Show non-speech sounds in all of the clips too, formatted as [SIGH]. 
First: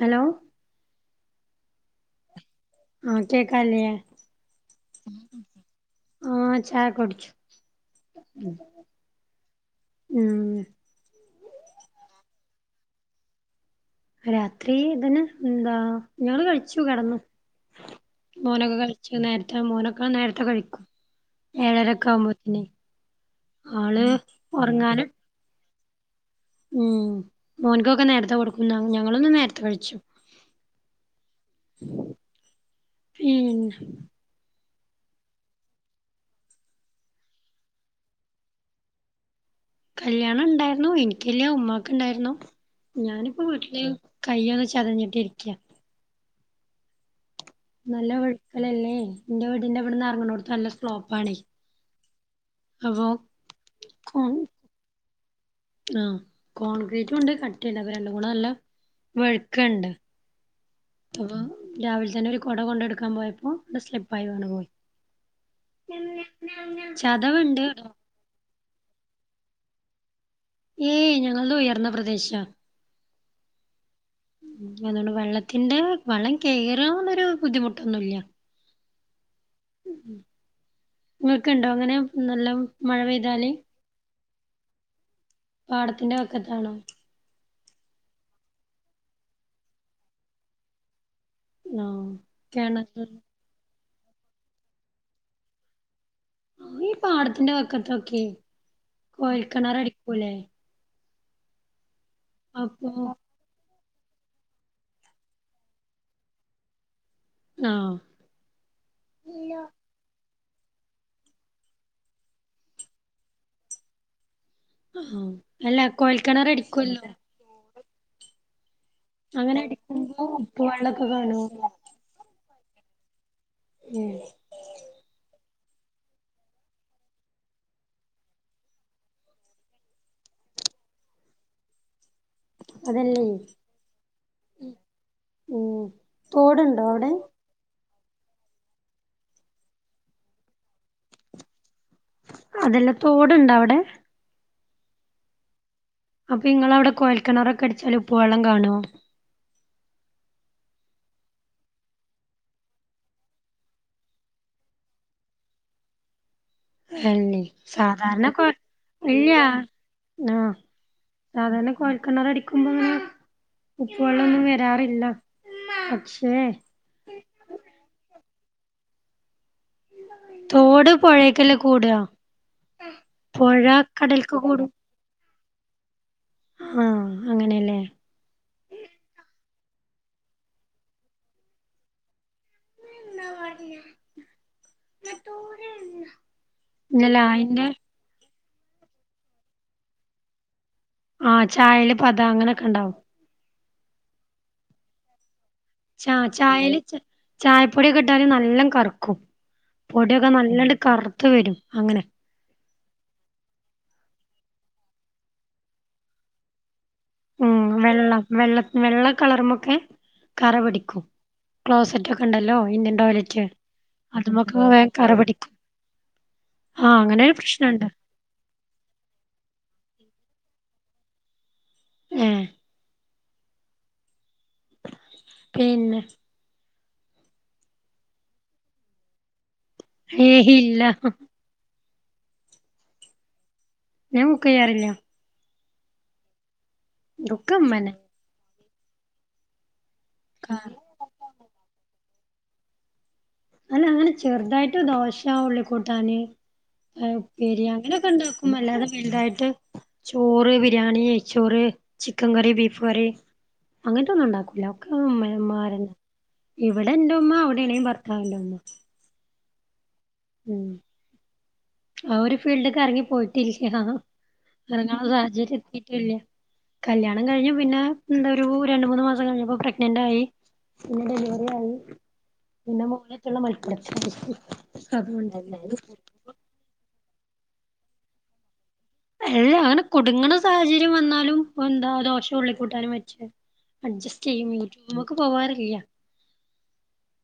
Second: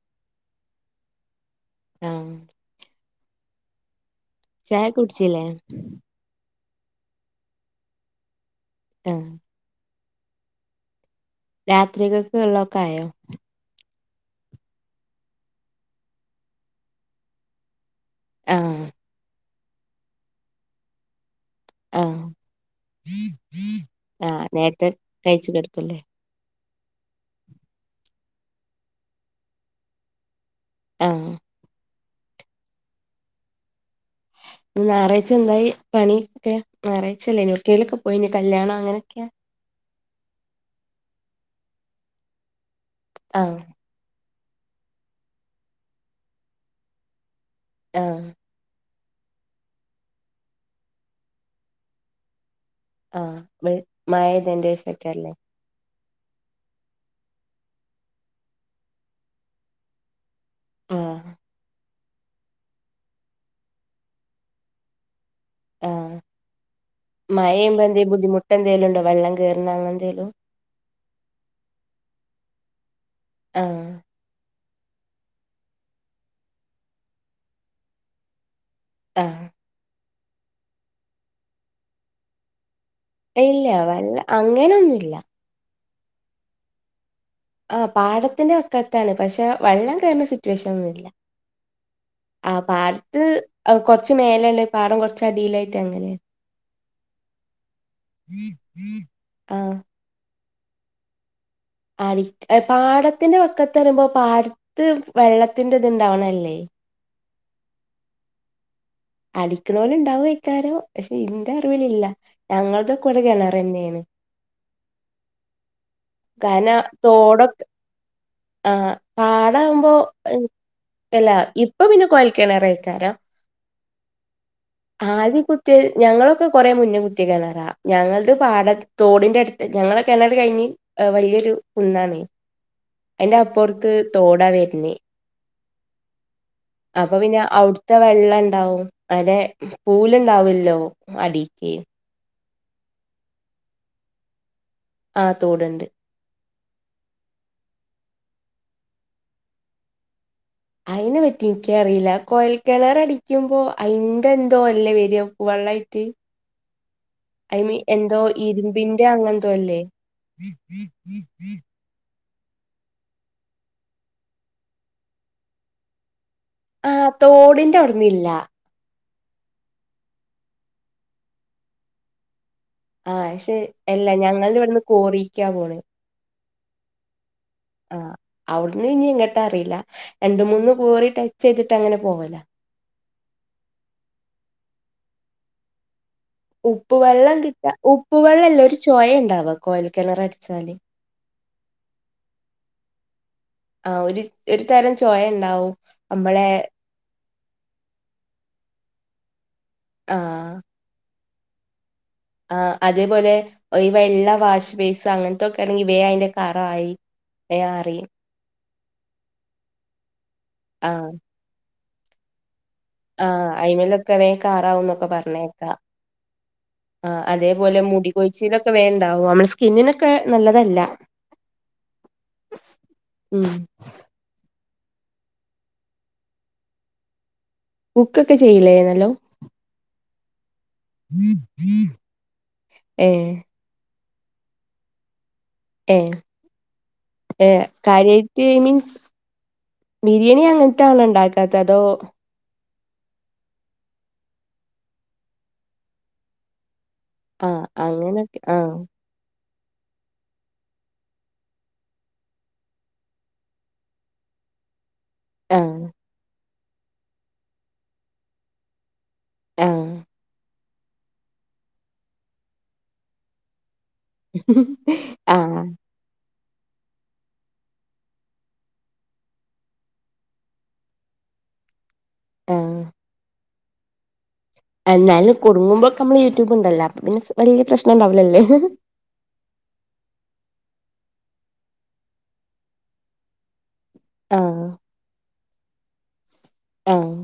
Hello? ആഹ് ആഹ കേക്കാലേ? ചായ കുടിച്ചില്ലേ? ആഹ ചായക കുടിച്ചു. ആഹ് ആഹ് രാത്രി കക്ക് ഉള്ളോതോക്കെ ആയോ? രാത്രി ഇതിനൊ എന്താ ഞങ്ങള് കഴിച്ചു കിടന്നു. മോനൊക്കെ ആഹ് കഴിച്ചു നേരത്തെ മോനൊക്കെ നേരത്തെ കഴിക്കും. ഏഴരൊക്കെ ആഹ് ആകുമ്പോത്തിനെ ആള് ഉറങ്ങാനും കഴച്ചി കൊടുക്കുല്ലേ? ഉം മോന്ക് ക്കൊക്കെ നേരത്തെ കൊടുക്കും. ഞങ്ങളും ഇന്ന് നേരത്തെ കഴിച്ചു. ആഹ് ഉം ഞായാഴ്ച എന്തായി പണിക്കെ ഞായാഴ്ചല്ലെനോ ഒട്കോകൊ പോയി പോനോ കല്യാണം. അങ്ങനെയൊക്കെ കല്യാണം ഉണ്ടായിന്നു എനിക്കില്ല ഉമ്മാക്ക് ഉണ്ടായിരുന്നു. ഞാനിപ്പോ ആഹ് വീട്ടില്. കയ്യ് ഒന്ന് ചതഞ്ഞിട്ട് ഇരിക്ക. നല്ല ആഹ് വഴുക്കലല്ലേ എൻ്റെ വീടിന്റെ ഇവിടുന്ന് ഇറങ്ങ്ണോത്. നല്ല സ്ലോപ്പണ്. ആഹ മഴ പെയ്തതിന്റെ ശേഷം അയി ക്കാരംല്ലോ? ആ കോൺക്രീറ്റും ഉണ്ട് കട്ടിംട് അപ്പ രണ്ട് കൂടെ നല്ല വെഴ്ക്കുണ്ട്. ആഹ് അപ്പൊ രാവിലെ തന്നെ ഒരു കുട കൊണ്ട എടുക്കാൻ പോയപ്പോ സ്ലപ്പ് ആയിവീണ് പോയി. ചതവുണ്ട്. ബുധിമുട്ട എന്തോലുംണ്ടോ വെള്ളം കോറുന്ന എന്തേലും. ഏയ് ഞങ്ങളത് ഉയർന്ന പ്രദേശാ. ആഹ് അതുകൊണ്ട് വെള്ളത്തിന്റെ വള്ളം കയറന്നൊരു ബുദ്ധിമുട്ടൊന്നുല്ല. ആഹ് ഉ നിങ്ങക്ക്ണ്ടോ അങ്ങനെ നല്ലം. ഇല്ല വൈള അങ്ങനൊന്നുല്ല. പാടത്തിന്റെ പക്കത്താണോ? ആ പാടത്തിന്റെ പക്കത്താണ് പക്ഷെ വെള്ളം കയറുന്ന സിറ്റുവേഷൻ ഒന്നുംമില്ല. ആഹ് ആ കിണറ് പാടത്ത്. കുറച്ച് മേല ഉളള പാടം കുറച്ച് അടിയിലായിട്ട് അങ്ങനെയാണ്. ആ ഈ പാടത്തിന്റെ പക്കത്തൊക്കെ ആ കോയൽക്കിണ്ണർ അടിക്കൂലേ? അടി അപ്പൊ പാടത്തിന്റെ പക്കത്ത് വരുമ്പോ പാടത്ത് വെള്ളത്തിന്റെ ഇത്ണ്ടാവണല്ലേ? ആഹ് അടിക്ക്ണോര് ഉണ്ടാവു അയികാരം. പക്ഷെ ഇന്റെ അറിവില് ഇല്ല. ഞങ്ങള്ത് ഒരു കിണ്ണറ്ന്നെണ്. ആ അല്ല കോഴൽക്കിണർ അടിക്കുമല്ലോ? കോടക് ആഹ് അങ്ങനെ പാടാകുമ്പോ അടിക്കുമ്പോ ഉപ്പ് വെള്ളൊക്കെ അല്ലാ കാണോ ഇപ്പൊ പിന്നെ കൊയൽക്കെണറെക്കാരം ഉം ആദ്യ കുത്തിയ ഞങ്ങളൊക്കെ കൊറെ മുന്നേ കുത്തിയ കെണറാ ഞങ്ങൾത് പാടത് തോടിന്റെ എടുത്ത് ഞങ്ങള കെണർ കഴിഞ്ഞ് വല്യരു കുന്നാണ് അതല്ലേ അതിന്റെ അപ്പുറത്ത് തോടാ വരുന്നേ ഉം തോടുണ്ട് അപ്പൊ പിന്നെ അ അവിടുത്തെ വെള്ളംണ്ടാവും അതെ പൂലുണ്ടാവുലല്ലോ അടിക്ക് അതെല്ല തോടുണ്ടോ അവിടെ ആ തോടുണ്ട് അപ്പൊ ഇങ്ങള അവിടെ കോഴൽക്കണറൊക്കെ അടിച്ചാ ഉപ്പ് വെള്ളം കാണോ അയിനെ പറ്റി ഇൻക്കറീല്ല കോയൽക്കിണർ അടിക്കുമ്പോ അയിന്റെന്തോ അല്ലേ വരാ ഉപ്പ് വെള്ളായിട്ട് അല്ലേ ഐ മീൻ എന്തോ സാധാരണ കൊ ഇരുമ്പിന്റെ ഇല്ല അങ്ങെന്തോ അല്ലേ ആഹ് സാധാരണ കൊഴൽക്കെണർ അടി ക്കുമ്പോ ങ്ങനെ ഉപ്പ് വെള്ളൊന്നും വരാറില്ല പക്ഷേ ആഹ് തോടിന്റെ അവ്ടിന്നില്ല തോട് പുഴേക്കല്ല കൂടാ ആഹ് പക്ഷെ പൊഴ അല്ലാ കടൽക്ക് ഞങ്ങൾത് കൂടും ഇവിടെന്ന് കോറിക്കാ പോണ് ആഹ് അങ്ങനെലേ ആഹ് അവിടന്ന് ഇഞ്ഞി എങ്ങട്ടാ അറീല്ല രണ്ട് മൂന്ന് കോറി ടച്ച് ചെയ്തിട്ട് അങ്ങനെ പോവല ന്ന മറിയ മോര ഉപ്പ് വെള്ളം കിട്ടാ ഉപ്പ് വെള്ളംല്ല ഒരു ചൊയണ്ടാവാ കൊയൽ കിണർട്ച്ചാല് ആഹ് ചായേൽ പത അങ്ങനെക്കെ ഉണ്ടാവും ആഹ് ഒരു ഒരു തരം ചൊയ ഉണ്ടാവും ച നമ്മളെ ചായൽ ചായപ്പൊടിയൊക്കെ ഇട്ടാലും നല്ല കറുക്കും പൊടിയൊക്കെ ആഹ് നല്ലണ്ട് കറുത്ത് വരും അങ്ങനെ ആ അതേപോലെ ഈ വെള്ള വാഷ് വേസ് അങ്ങൻത്തൊക്കെ ആണെങ്കി വേ അയിന്റെ കറായി ഉം വേം അറിയും വെള്ളം വെള്ള വെള്ള കളറുമക്ക് കറ പിടിക്കും ആഹ് ക്ലോസെറ്റ് ഒക്കെണ്ടല്ലോ ഇന്റൻ ആഹ് അയിമലൊക്കെ വേം കാറാവന്നൊക്കെ കറ പിടിക്കും പറഞ്ഞേക്കാ അങ്ങനെ ആഹ് ഒരു അതേപോലെ പ്രശ്നണ്ട് മുടി കൊഴിച്ചിലൊക്കെ വേണ്ടാവും നമ്മള് സ്കിന്നിനൊക്കെ നല്ലതല്ല ഏ ഉം പിന്നെ കുക്കൊക്കെ ചെയ്യിലേ നല്ലോം ഹേ ഇല്ല ഏ ഞാൻ ബുക്കെയ്യാറില്ല ഏഹ് ഇതൊക്കെ ഏഹ് ഉമ്മന്നെ കാര്യായ്‌ട്ട് മീൻസ് ബിര്യാണി അങ്ങൻത്തെ ആണോ ണ്ടാക്കാത്തെ അതോ അല്ല അങ്ങനെ ചെർതായ്ട്ട് ദോശാ ഉള്ളിക്കൂട്ടാന് ആഹ് ഉപ്പേരി അങ്ങനെയൊക്കെ അങ്ങനൊക്കെ ഉണ്ടാക്കും ആഹ് അല്ലാതെ വലുതായിട്ട് ചോറ് ബിരിയാണി നെയ്ചോറ് ചിക്കൻ കറി ബീഫ് കറി അങ്ങൻത്തെ ഒന്നും ഉണ്ടാക്കൂല ഒക്കെ മെ മാരൻ ആഹ് ഇവിടെ എന്റെ ഉമ്മ അവിടെണെ ഭർത്തവിന്റെ ഉമ്മ ഏ ഉം ആ ഒരു ഫീൽഡക്ക് എറങ്ങി പോയിട്ടില്ലാ എറങ്ങാള്ള ആഹ് സാഹചര്യത്തി ല്ല കല്യാണം കഴിഞ് പിന്നെ എന്താ ഒരു രണ്ട് മൂന്ന് മാസം കഴിഞ്ഞപ്പോ പ്രഗ്നന്റ് ആയി പിന്നെ ഡെലിവറി ആയി ആഹ് പിന്നെ മോളേറ്റുള്ള മത്സരം എന്നാലും കുടുങ്ങുമ്പൊക്കെ അമ്മള് യൂട്യൂബ് ഉണ്ടല്ലോ അപ്പൊ പിന്നെ വല്യ പ്രശ്നം ഉണ്ടാവുലല്ലേ അല്ല അങ്ങനെ കുട്ങ്ങ്ണ സാഹചര്യം വന്നാലും എന്താ ദോഷം ഉള്ളി കൂട്ടാനും വെച്ച് അഡ്ജസ്റ്റ് ചെയ്യും ആഹ് മീറ്റ്മ്മക്ക് പോവാറില്ല ആഹ്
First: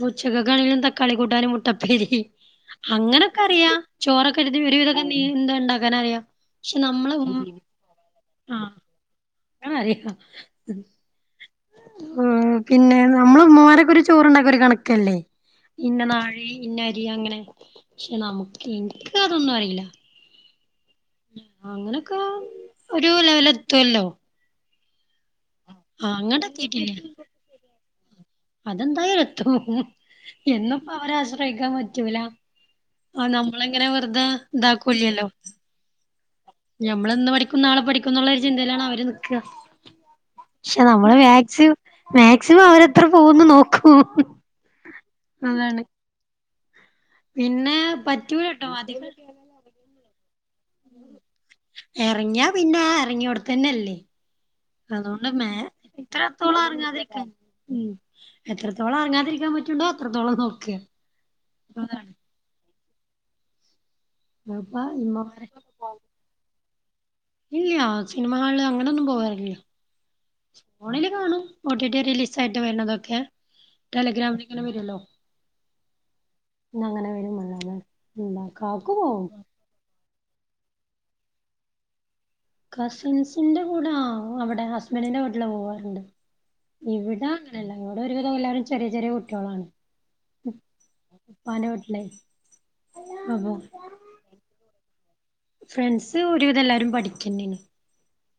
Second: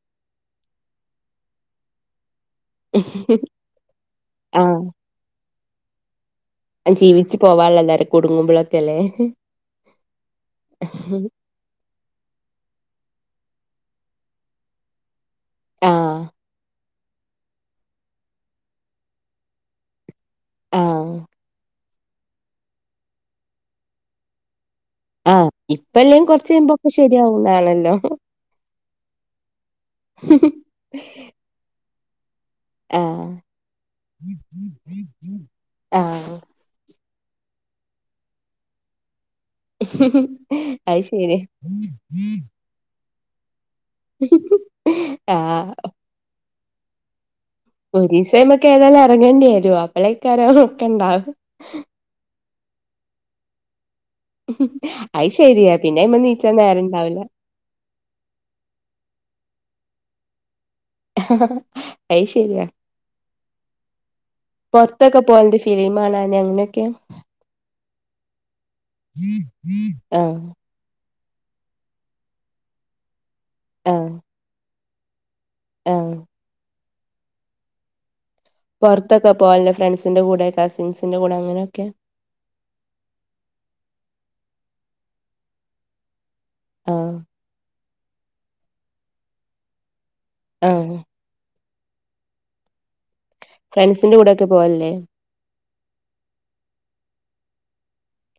കൊർച്ചൊക്കെ കയ്ഞ്ഞാ തക്കളി കൂട്ടാനും മുട്ടപ്പേരി അങ്ങനൊക്കെ അറിയാ ചോറൊക്കാെര്ത് [UNINTELLIGIBLE] ഒരുവിതൊക്കെ നീ എന്താണ്ടാക്കാന അറിയാം ജീവിച്ച് പോവാൻള്ളതറിം കുടുങ്ങുമ്പളെക്കെല്ലേ ആഹ് മാറിക്കും ഉം പിന്നെ നമ്മളെ മ്മമാരൊക്കെ ഒര് ചോറ്ണ്ണെക്കെ ഒര് കണക്കല്ലേ ഇന്ന ആഹ് നാഴി ഇന്ന അരി അങ്ങനെ പക്ഷെ നമുക്ക് ഇൻക്കതൊന്നും അറീലാ ആഹ് അങ്ങനൊക്കെ ഒരു ലെവെലെത്തു അല്ലോ ആഹ് ഇപ്പല്ലേം അങ്ങട്ട് കൊർച്ച് കയ്മ്പാെക്കെ ശെര്യാവും ന്നാണല്ലോ അതെന്താ എത്ര [UNINTELLIGIBLE] എന്നുപ്പം അവരാശ്രയിക്കാം പറ്റൂല ആഹ് നമ്മള്ങ്ങനെ വെർതെ താക്കൂല്യല്ലോ ആഹ് ഞമ്മള്ന്ന് പഠിക്കും നാളെ പഠിക്കുംന്നുള്ളൊരു ചിന്തേലാണ് അവര് നിക്കാ ക്ഷെ അത് നമ്മള് ശരി മാക്സിം മാക്സിമം അവരെ എത്ര പോവൂന്ന് നോക്കും ആഹ് അതാണ് പിന്നെ പറ്റൂലട്ടോ ഒരീസയ്മെക്കേതേയാലും അധികം എറങ്ങെണ്ട്യേരും അപ്പളേക്കാരം ഒക്കെണ്ടാവ എറങ്ങ്യാ പിന്നെ ആ എറങ്ങ്യാേട്ത്തന്നെല്ലേ അയ് ശെര്യാ പിന്നെയ്മന്ന് നീച്ചാ ഇത്രത്തോളം നേരണ്ടാവ്‌ലാ ഇറങ്ങാതിരിക്കാൻ ഉം എത്രത്തോളം അറങ്ങാതിരിക്കാൻ പറ്റ്ണ്ടോ അത്രത്തോളം നോക്കാ അയ് ശെരിയാ അപ്പ പൊരത്തൊക്കെ ഇമ്മമാരെ പോവൽണ്ടൊ ഫിലീമാണാന് അങ്ങനെക്കെ ഇല്ല്യാ സിനിമ കാണല് അങ്ങനെ ഒന്നും പോവാർല്ലാ ആഹ് ഫോണില് കാണും ഓട്ടീട്ടി റിലീസായ്ട്ട് വര്ണതൊക്കെ ടെലിഗ്രാമില്ങ്ങനെ വെരു അല്ലോ ഏഹ് ഇഞ്ഞങ്ങനെ വരും [UNINTELLIGIBLE] ന്താ പൊർത്തൊക്കെ പോവൽണ്ടോ ഫ്രൺസ്ന്റെ കൂടെ കസിൻസിന്റെ കൂടെ അങ്ങനെയൊക്കെ കസിൻസ്ന്റെ കൂടെ ആഹ് നമ്മ്ടെ ഹസ്ബന്റിന്റെ വീട്ട്ല് പോവാറ്ണ്ട് ആഹ് ഇവ്ടാ അങ്ങനെല്ലാ ഇവ്ടെ ഒരുവിധം എല്ലാരും ചെറ്യെ ചെറ്യേ കുട്ട്യോളാണ് ആഹ് പ്പാന്റെ വീട്ട്ലേ അപ്പം ന്റെ കൂടെ ഒക്കെ പോവൽല്ലേ ഫ്രണ്ട്സ് ഒര് വിധം എല്ലാരും പഠിക്കെന്നേണ്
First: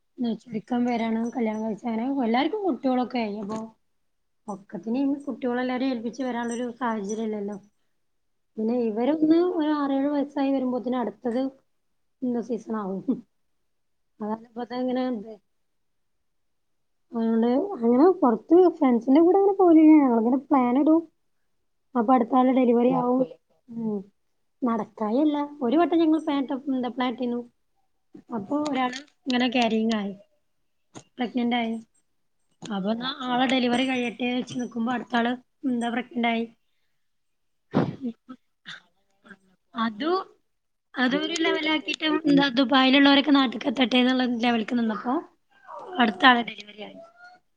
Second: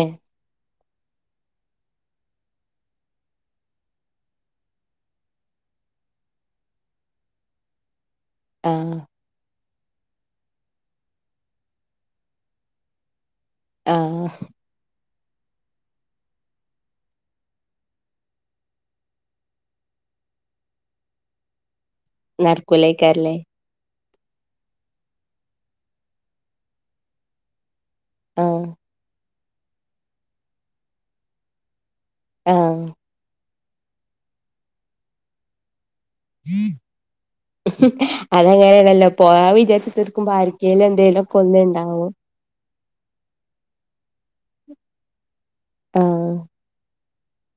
ഏഹ് ബിക്കം വരണം കല്യാണം കഴിച്ച് അങ്ങനെ എല്ലാര്ക്കും കുട്ട്യോളൊക്കേയ് ഞ്ഞിപ്പോ ഒക്കെത്തിനി അയ്ന് കുട്ട്യോളെല്ലാരിം ഏൽപ്പിച്ച് വരാനാെരു സാഹചര്യംല്ലല്ലോ പിന്നെ ആഹ് ഇവരും ഇന്ന് ഒരാറേഴ് വയസ്സായി വരുമ്പോത്ത്ന് അട്ത്തത് ഇന്ന് സീസണാവും ആഹ് ആഹ് അപ്പൊ തങ്ങനെ ത് [INAUDIBLE] അതുകൊണ്ട് അങ്ങനെ പൊർത്ത് ഫ്രണ്ട്സിന്റെ കൂടെ അങ്ങനെ പോല് ഞങ്ങളങ്ങനെ പ്ലാന്ടും അപ്പട്ത്താള് ഡെലിവറി ആവൂലേ നടക്കൂലേക്കാരല്ലേ ഉം നടക്കായല്ല ഒര് വട്ടം ഞങ്ങൾ പ്ലാൻട്ട എന്താ പ്ലാട്ടീന്നു അപ്പൊ ആഹ് ഒരാള് ഇങ്ങനെ കാരീങ്ങായി പ്രഗ്നന്റായ് ആഹ് അപ്പൊന്നാ ആളെ ഡെലിവറി കയ്യട്ടെന്ന് വെച്ച് നിക്ക്മ്പോ അട്ത്താള് ന്താ പ്രഗ്നന്റായി അതങ്ങനെയണല്ലോ പോകാം അതു വിചാര്ച്ച്ത്തർക്കുമ്പം ആര്ക്കേലും എന്തേലും ഒക്കെ ഒന്ന്ണ്ടാവും ന്താ ദുബായ്ലുള്ളോരൊക്കെ നാട്ട്ക്കെത്തെട്ടെ ന്ന്ള്ളെ ലെവൽക്ക് നിന്നപ്പോ അട്ത്തെ ആഹ് ആളെ ഡെലിവറ്യായ്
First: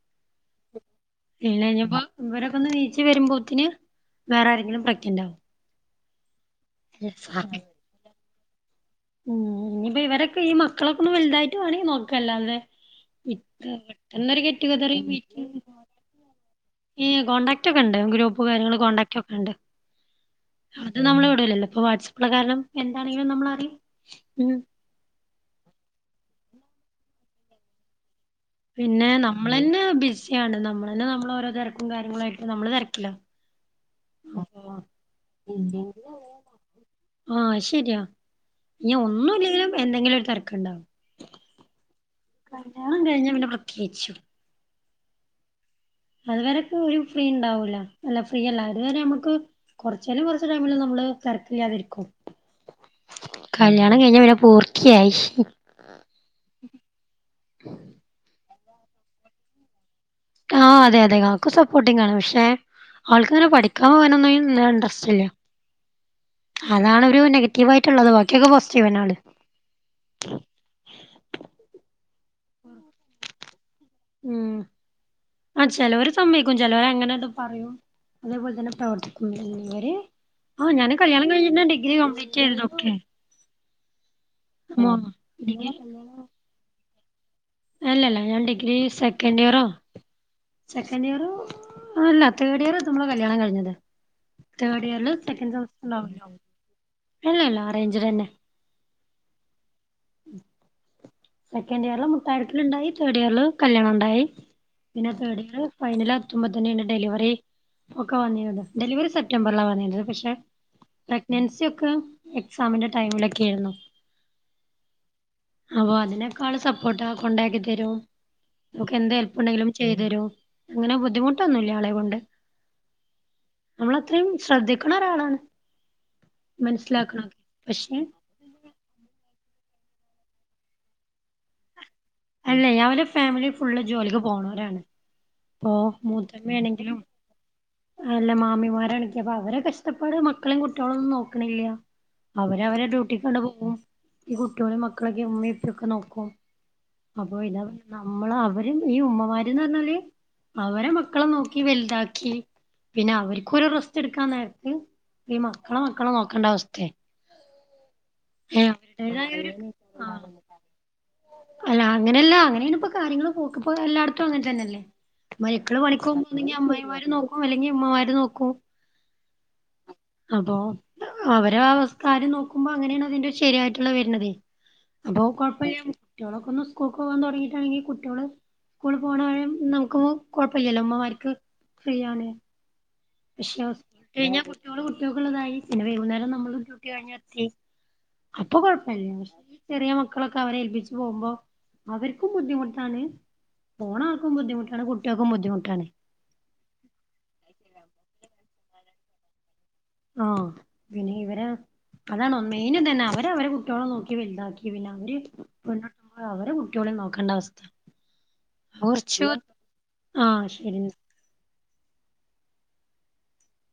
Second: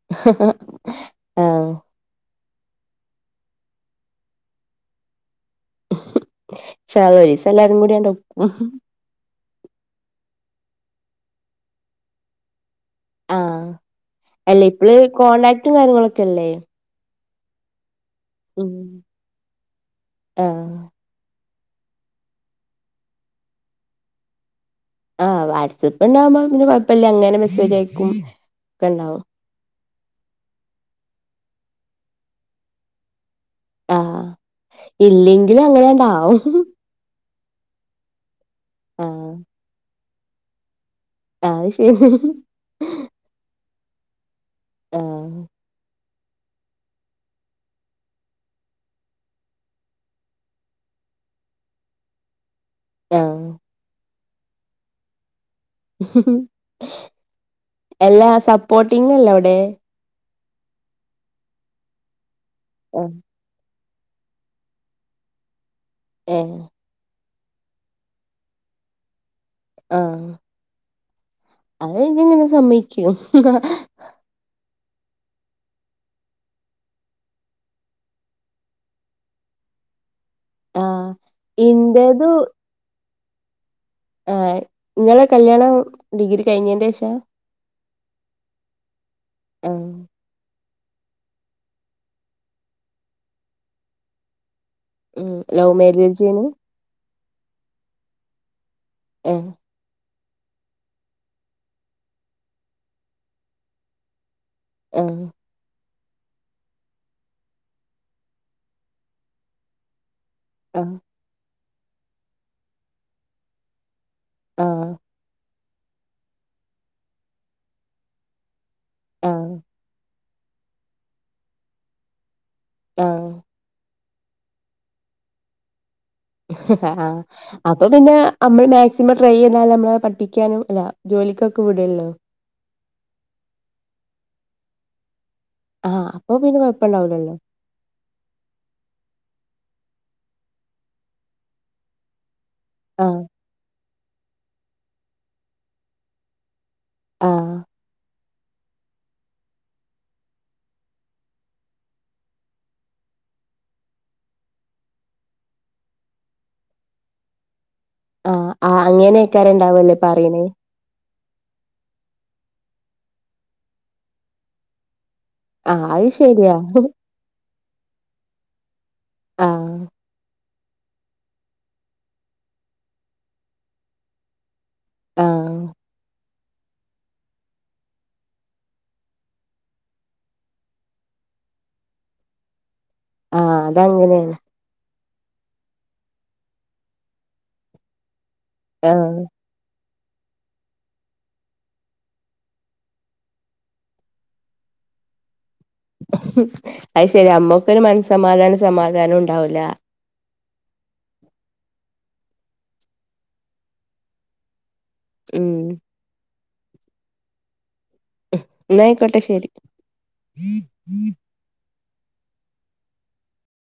[INAUDIBLE] പിന്നെ ഞ്ഞ്പ്പോ ഇവരൊക്കെ ഒന്ന് നീച്ച് വരുമ്പോത്തിന് വേറെ ആരെങ്കിലും പ്രഗ്നൻ്റാവും ഇൻഷാല്ലാഹ് ഒരീസം എല്ലാരും കൂടി അട് ഉം ഇനിയിപ്പോ ഇവരൊക്കെ ഈ മക്കളൊക്കെ ഒന്ന് വലുതായിട്ടും വാണേ ഒന്ന് നോക്കല്ലാതെ ഇപ്പ ആഹ് പെട്ടെന്നൊര് ഗെറ്റുഗതർ ക്കല്ലേ ഈ കോൺടാക്ട് ഒക്കെ ഉണ്ട് ഗ്രൂപ്പ് കാര്യങ്ങള് കോടാക്ട് ഒക്കെ ഉണ്ട് ആഹ് ഇത് നമ്മള് ഇടൂലല്ലോ ഇപ്പൊ വാട്സപ്പള്ള കാരണം എന്താണെങ്കിലും നമ്മറിയ ആഹ് വാട്സ്ആപ്പ് ഉണ്ടാവുമ്പോ പിന്നെ കുഴപ്പില്ല അങ്ങനെ മെസ്സേജ് അയിക്കും പിന്നെ നമ്മളന്നെ ബിസിയാണ് നമ്മൾ തന്നെ നമ്മള ഓരോ തിരക്കും കാര്യങ്ങളായിട്ട് നമ്മള് തിരക്കിലോ ആഹ് ഇല്ലെങ്കിലും അങ്ങനെണ്ടാവും ആഹ് ശരിയാ ഇഞ് ആഹ് ഒന്നുംല്ലെങ്കിലും എന്തെങ്കിലും ഒരു തെര്ക്കുണ്ടാവും ആഹ് ശരി കല്യാണം കഴിഞ്ഞ പിന്നെ പ്രത്യേകിച്ചും ആഹ് അതുവരൊക്കെ ഒരു ഫ്രീ ഉണ്ടാവൂല അല്ല ഫ്രീയല്ല അതുവരെ നമുക്ക് കുറച്ചേനും കൊറച്ച് ടൈമില് നമ്മള് തതിരക്കില്ല യാതെരിക്കും ആഹ് കല്ല്യാണം കഴിഞ്ഞ പിന്നെ പൂർത്തിയായി എല്ലാ സപ്പോർട്ടിങ്ല്ലെ അവിടെ ആഹ് അതെ അതെ കാക്കു സപ്പോർട്ടിംഗ് ആണ് പക്ഷെ ആഹ് ആൾക്കങ്ങനെ പഠിക്ക കാവനൊന്നും ഇണ്ട്രസ്റ്റില്ല ഏഹ് അതാണ് ഒരു നെഗറ്റീവ് ആയിട്ടുള്ളത് ബാക്കിയൊക്കെ പോസിറ്റീവ്ന്ന ആള് ആഹ് അത് പിന്നെ എങ്ങനെ സമ്മക്കും ഉം ആഹ് ചിലവർ സമ്മയിക്കും ചിലവർ എങ്ങനെ പറയൂ അതേപോലെ തന്നെ പ്രവർത്തിക്കുമിവര് ആ ഞാന് ആഹ് കല്യാണം കഴിഞ്ഞ ഡിഗ്രി ഇന്റേതു കപ്ലീറ്റ് ചെയ്തത് ഒക്കെ ആഹ് നിങ്ങളെ ഡിഗ്രി കല്യാണം ഡിഗ്രി കഴിഞ്ഞന്റെ ശേഷാ അല്ലല്ല ഞാൻ ഡിഗ്രി സെക്കൻഡ് ആഹ് ഇയറാകുമ്പോ സെക്കൻഡ് ഇയറ് ആല്ല തേർഡ് ഇയർ എത്തുമ്പളാ കല്യാണം കഴിഞ്ഞത് തേർഡ് ഇയർൽ ഉം സെക്കൻഡ് ലവ് സെമസ്റ്ററ് മാരേജേനു ഇല്ലല്ല റേഞ്ച് തന്നെ [INAUDIBLE] സെക്കൻഡ് ഇയറിൽ മുട്ടാടുക്കൽ ഉണ്ടായി തേർഡ് ഇയറിൽ കല്യാണം ഉണ്ടായി പിന്നെ ആഹ് തേർഡ് ഇയൽ ഫൈനൽ എത്തുമ്പോ തന്നെയാണ് ഡെലിവറി ഒക്കെ വന്നിത് ഡെലിവറി സെപ്റ്റംബറിലാണ് വന്നിരത് പക്ഷെ ആഹ് പ്രഗ്നൻസി ഒക്കെ എക്സാമിന്റെ ടൈമിലൊക്കെ ആയിരുന്നു ആഹ് അപ്പൊ അതിനെക്കാ ആള് സപ്പോർട്ടാ കൊണ്ടാക്കി തരും നമുക്ക് എന്ത് ആഹ് ഹെല്പ്പുണ്ടെങ്കിലും ചെയ്തു തരും അങ്ങനെ ബുദ്ധിമുട്ടൊന്നുല്ല ആളെ കൊണ്ട് ആഹ് നമ്മളത്രയും ശ്രദ്ധിക്കണ ഒരാളാണ് ആഹ് മനസ്സിലാക്കണൊക്കെ അപ്പൊ പക്ഷെ പിന്നെ നമ്മൾ മാക്സിമം ട്രൈ ചെയ്യതാലൽ നമ്മള പഠപ്പിക്കാനും അല്ല ജോലിക്കൊക്കെ വിടല്ലോ അല്ലേ ഞൻ ഒരു ഫാമിലി ഫുള്ള് ജോലിക്ക് പോകണവരാണ് ആഹ് അപ്പ പിന്നെ കുഴപ്പം ഉണ്ടാവില്ലല്ലോ ല്ല മാമിമാരണക്ക് അപ്പൊ അവരെ കഷ്ടപ്പാട് മക്കളും കുട്ടികളും ഒന്നും നോക്കണില്ല അവരവരെ ഡ്യൂട്ടി ആഹ് കണ്ട് പോം ഈ കുട്ടികളും മക്കളൊക്കെ ഉമ്മ ഇപ്പൊക്കെ നോക്കും അപ്പൊ ആഹ് ഇതാ നമ്മള് അവരും ഈ ഉമ്മമാരന്ന് പറഞ്ഞാല് അവരെ മക്കളെ നോക്കി വലുതാക്കി പിന്നെ അവർക്ക് ഒരു റസ്റ്റ് എടുക്കാൻ നേരത്തെ ഈ മക്കളോ മക്കളോ നോക്കണ്ട അവസ്ഥയ ആഹ് ആഹ് അവരുടേതായ അങ്ങനെൊക്കാ ഒരു ഉണ്ടാവല്ലേ ആഹ് പറയ്ണേ അല്ല അങ്ങനെയല്ല അങ്ങനെയാണ് ഇപ്പോ കാര്യങ്ങള് പോക്കിപ്പോ എല്ലായിടത്തും അങ്ങനെ തന്നെയല്ലേ മക്കള് ആഹ് അത് പണിക്കോപോന്നങ്കി ശരിയാ അമ്മയിമാര് നോക്കും അല്ലെങ്കി അമ്മമാര് നോക്കും ആഹ അപ്പൊ അവര അവസ്ഥാര് നോക്കുമ്പോ അങ്ങനെയാണ് അതിന്റെ ശരിയായിട്ടുള്ള വരണതേ അപ്പൊ ആഹ് കൊഴപ്പമ കുട്ടികളൊക്കെ ഒന്ന് സ്കൂൾക്ക് പോകാൻ തുടങ്ങിട്ടാണെങ്കിൽ കുട്ടികള് സ്കൂള പോണഴ നമുക്ക് കുഴപ്പമല്ലല്ലോ ഉമ്മമാർക്ക് ഫ്രീ ആണ് ആഹ് പക്ഷെ അതങ്ങനെയാണ് കഴിഞ്ഞാ കുട്ടിക കുട്ടികക്കള്ള ഇതായി പിന്നെ വൈകുന്നേരം നമ്മള് ഡ്യൂട്ടി കഴിഞ്ഞ എത്തി അപ്പൊ ആഹ് കൊഴപ്പില്ല ചെറിയ മക്കളൊക്കെ അവരെ ഏൽപ്പിച്ചച്ച് പോകുമ്പോ അവർക്കും ബുദ്ധിമുട്ടാണ് പോണക്ക ബുദ്ധിമട്ടാണ് കുട്ടികൾക്ക് ബുദ്ധിമുട്ടാണ് അത് ശരി അമ്മക്കൊരു മനസ്സമാധാനം സമാധാനം ഉണ്ടാവൂല ആഹ പിന്നെ ഇവര് അതാണ മെയിനും തന്നെ അവര് അവരെ കുട്ടികോള നോക്കി വലുത ഉം അവ കുട്ടികള നോക്കേണ്ട അവസ്ഥ [UNINTELLIGIBLE] ർച്ച എന്നായിക്കോട്ടെ ശരി ആഹ ശരി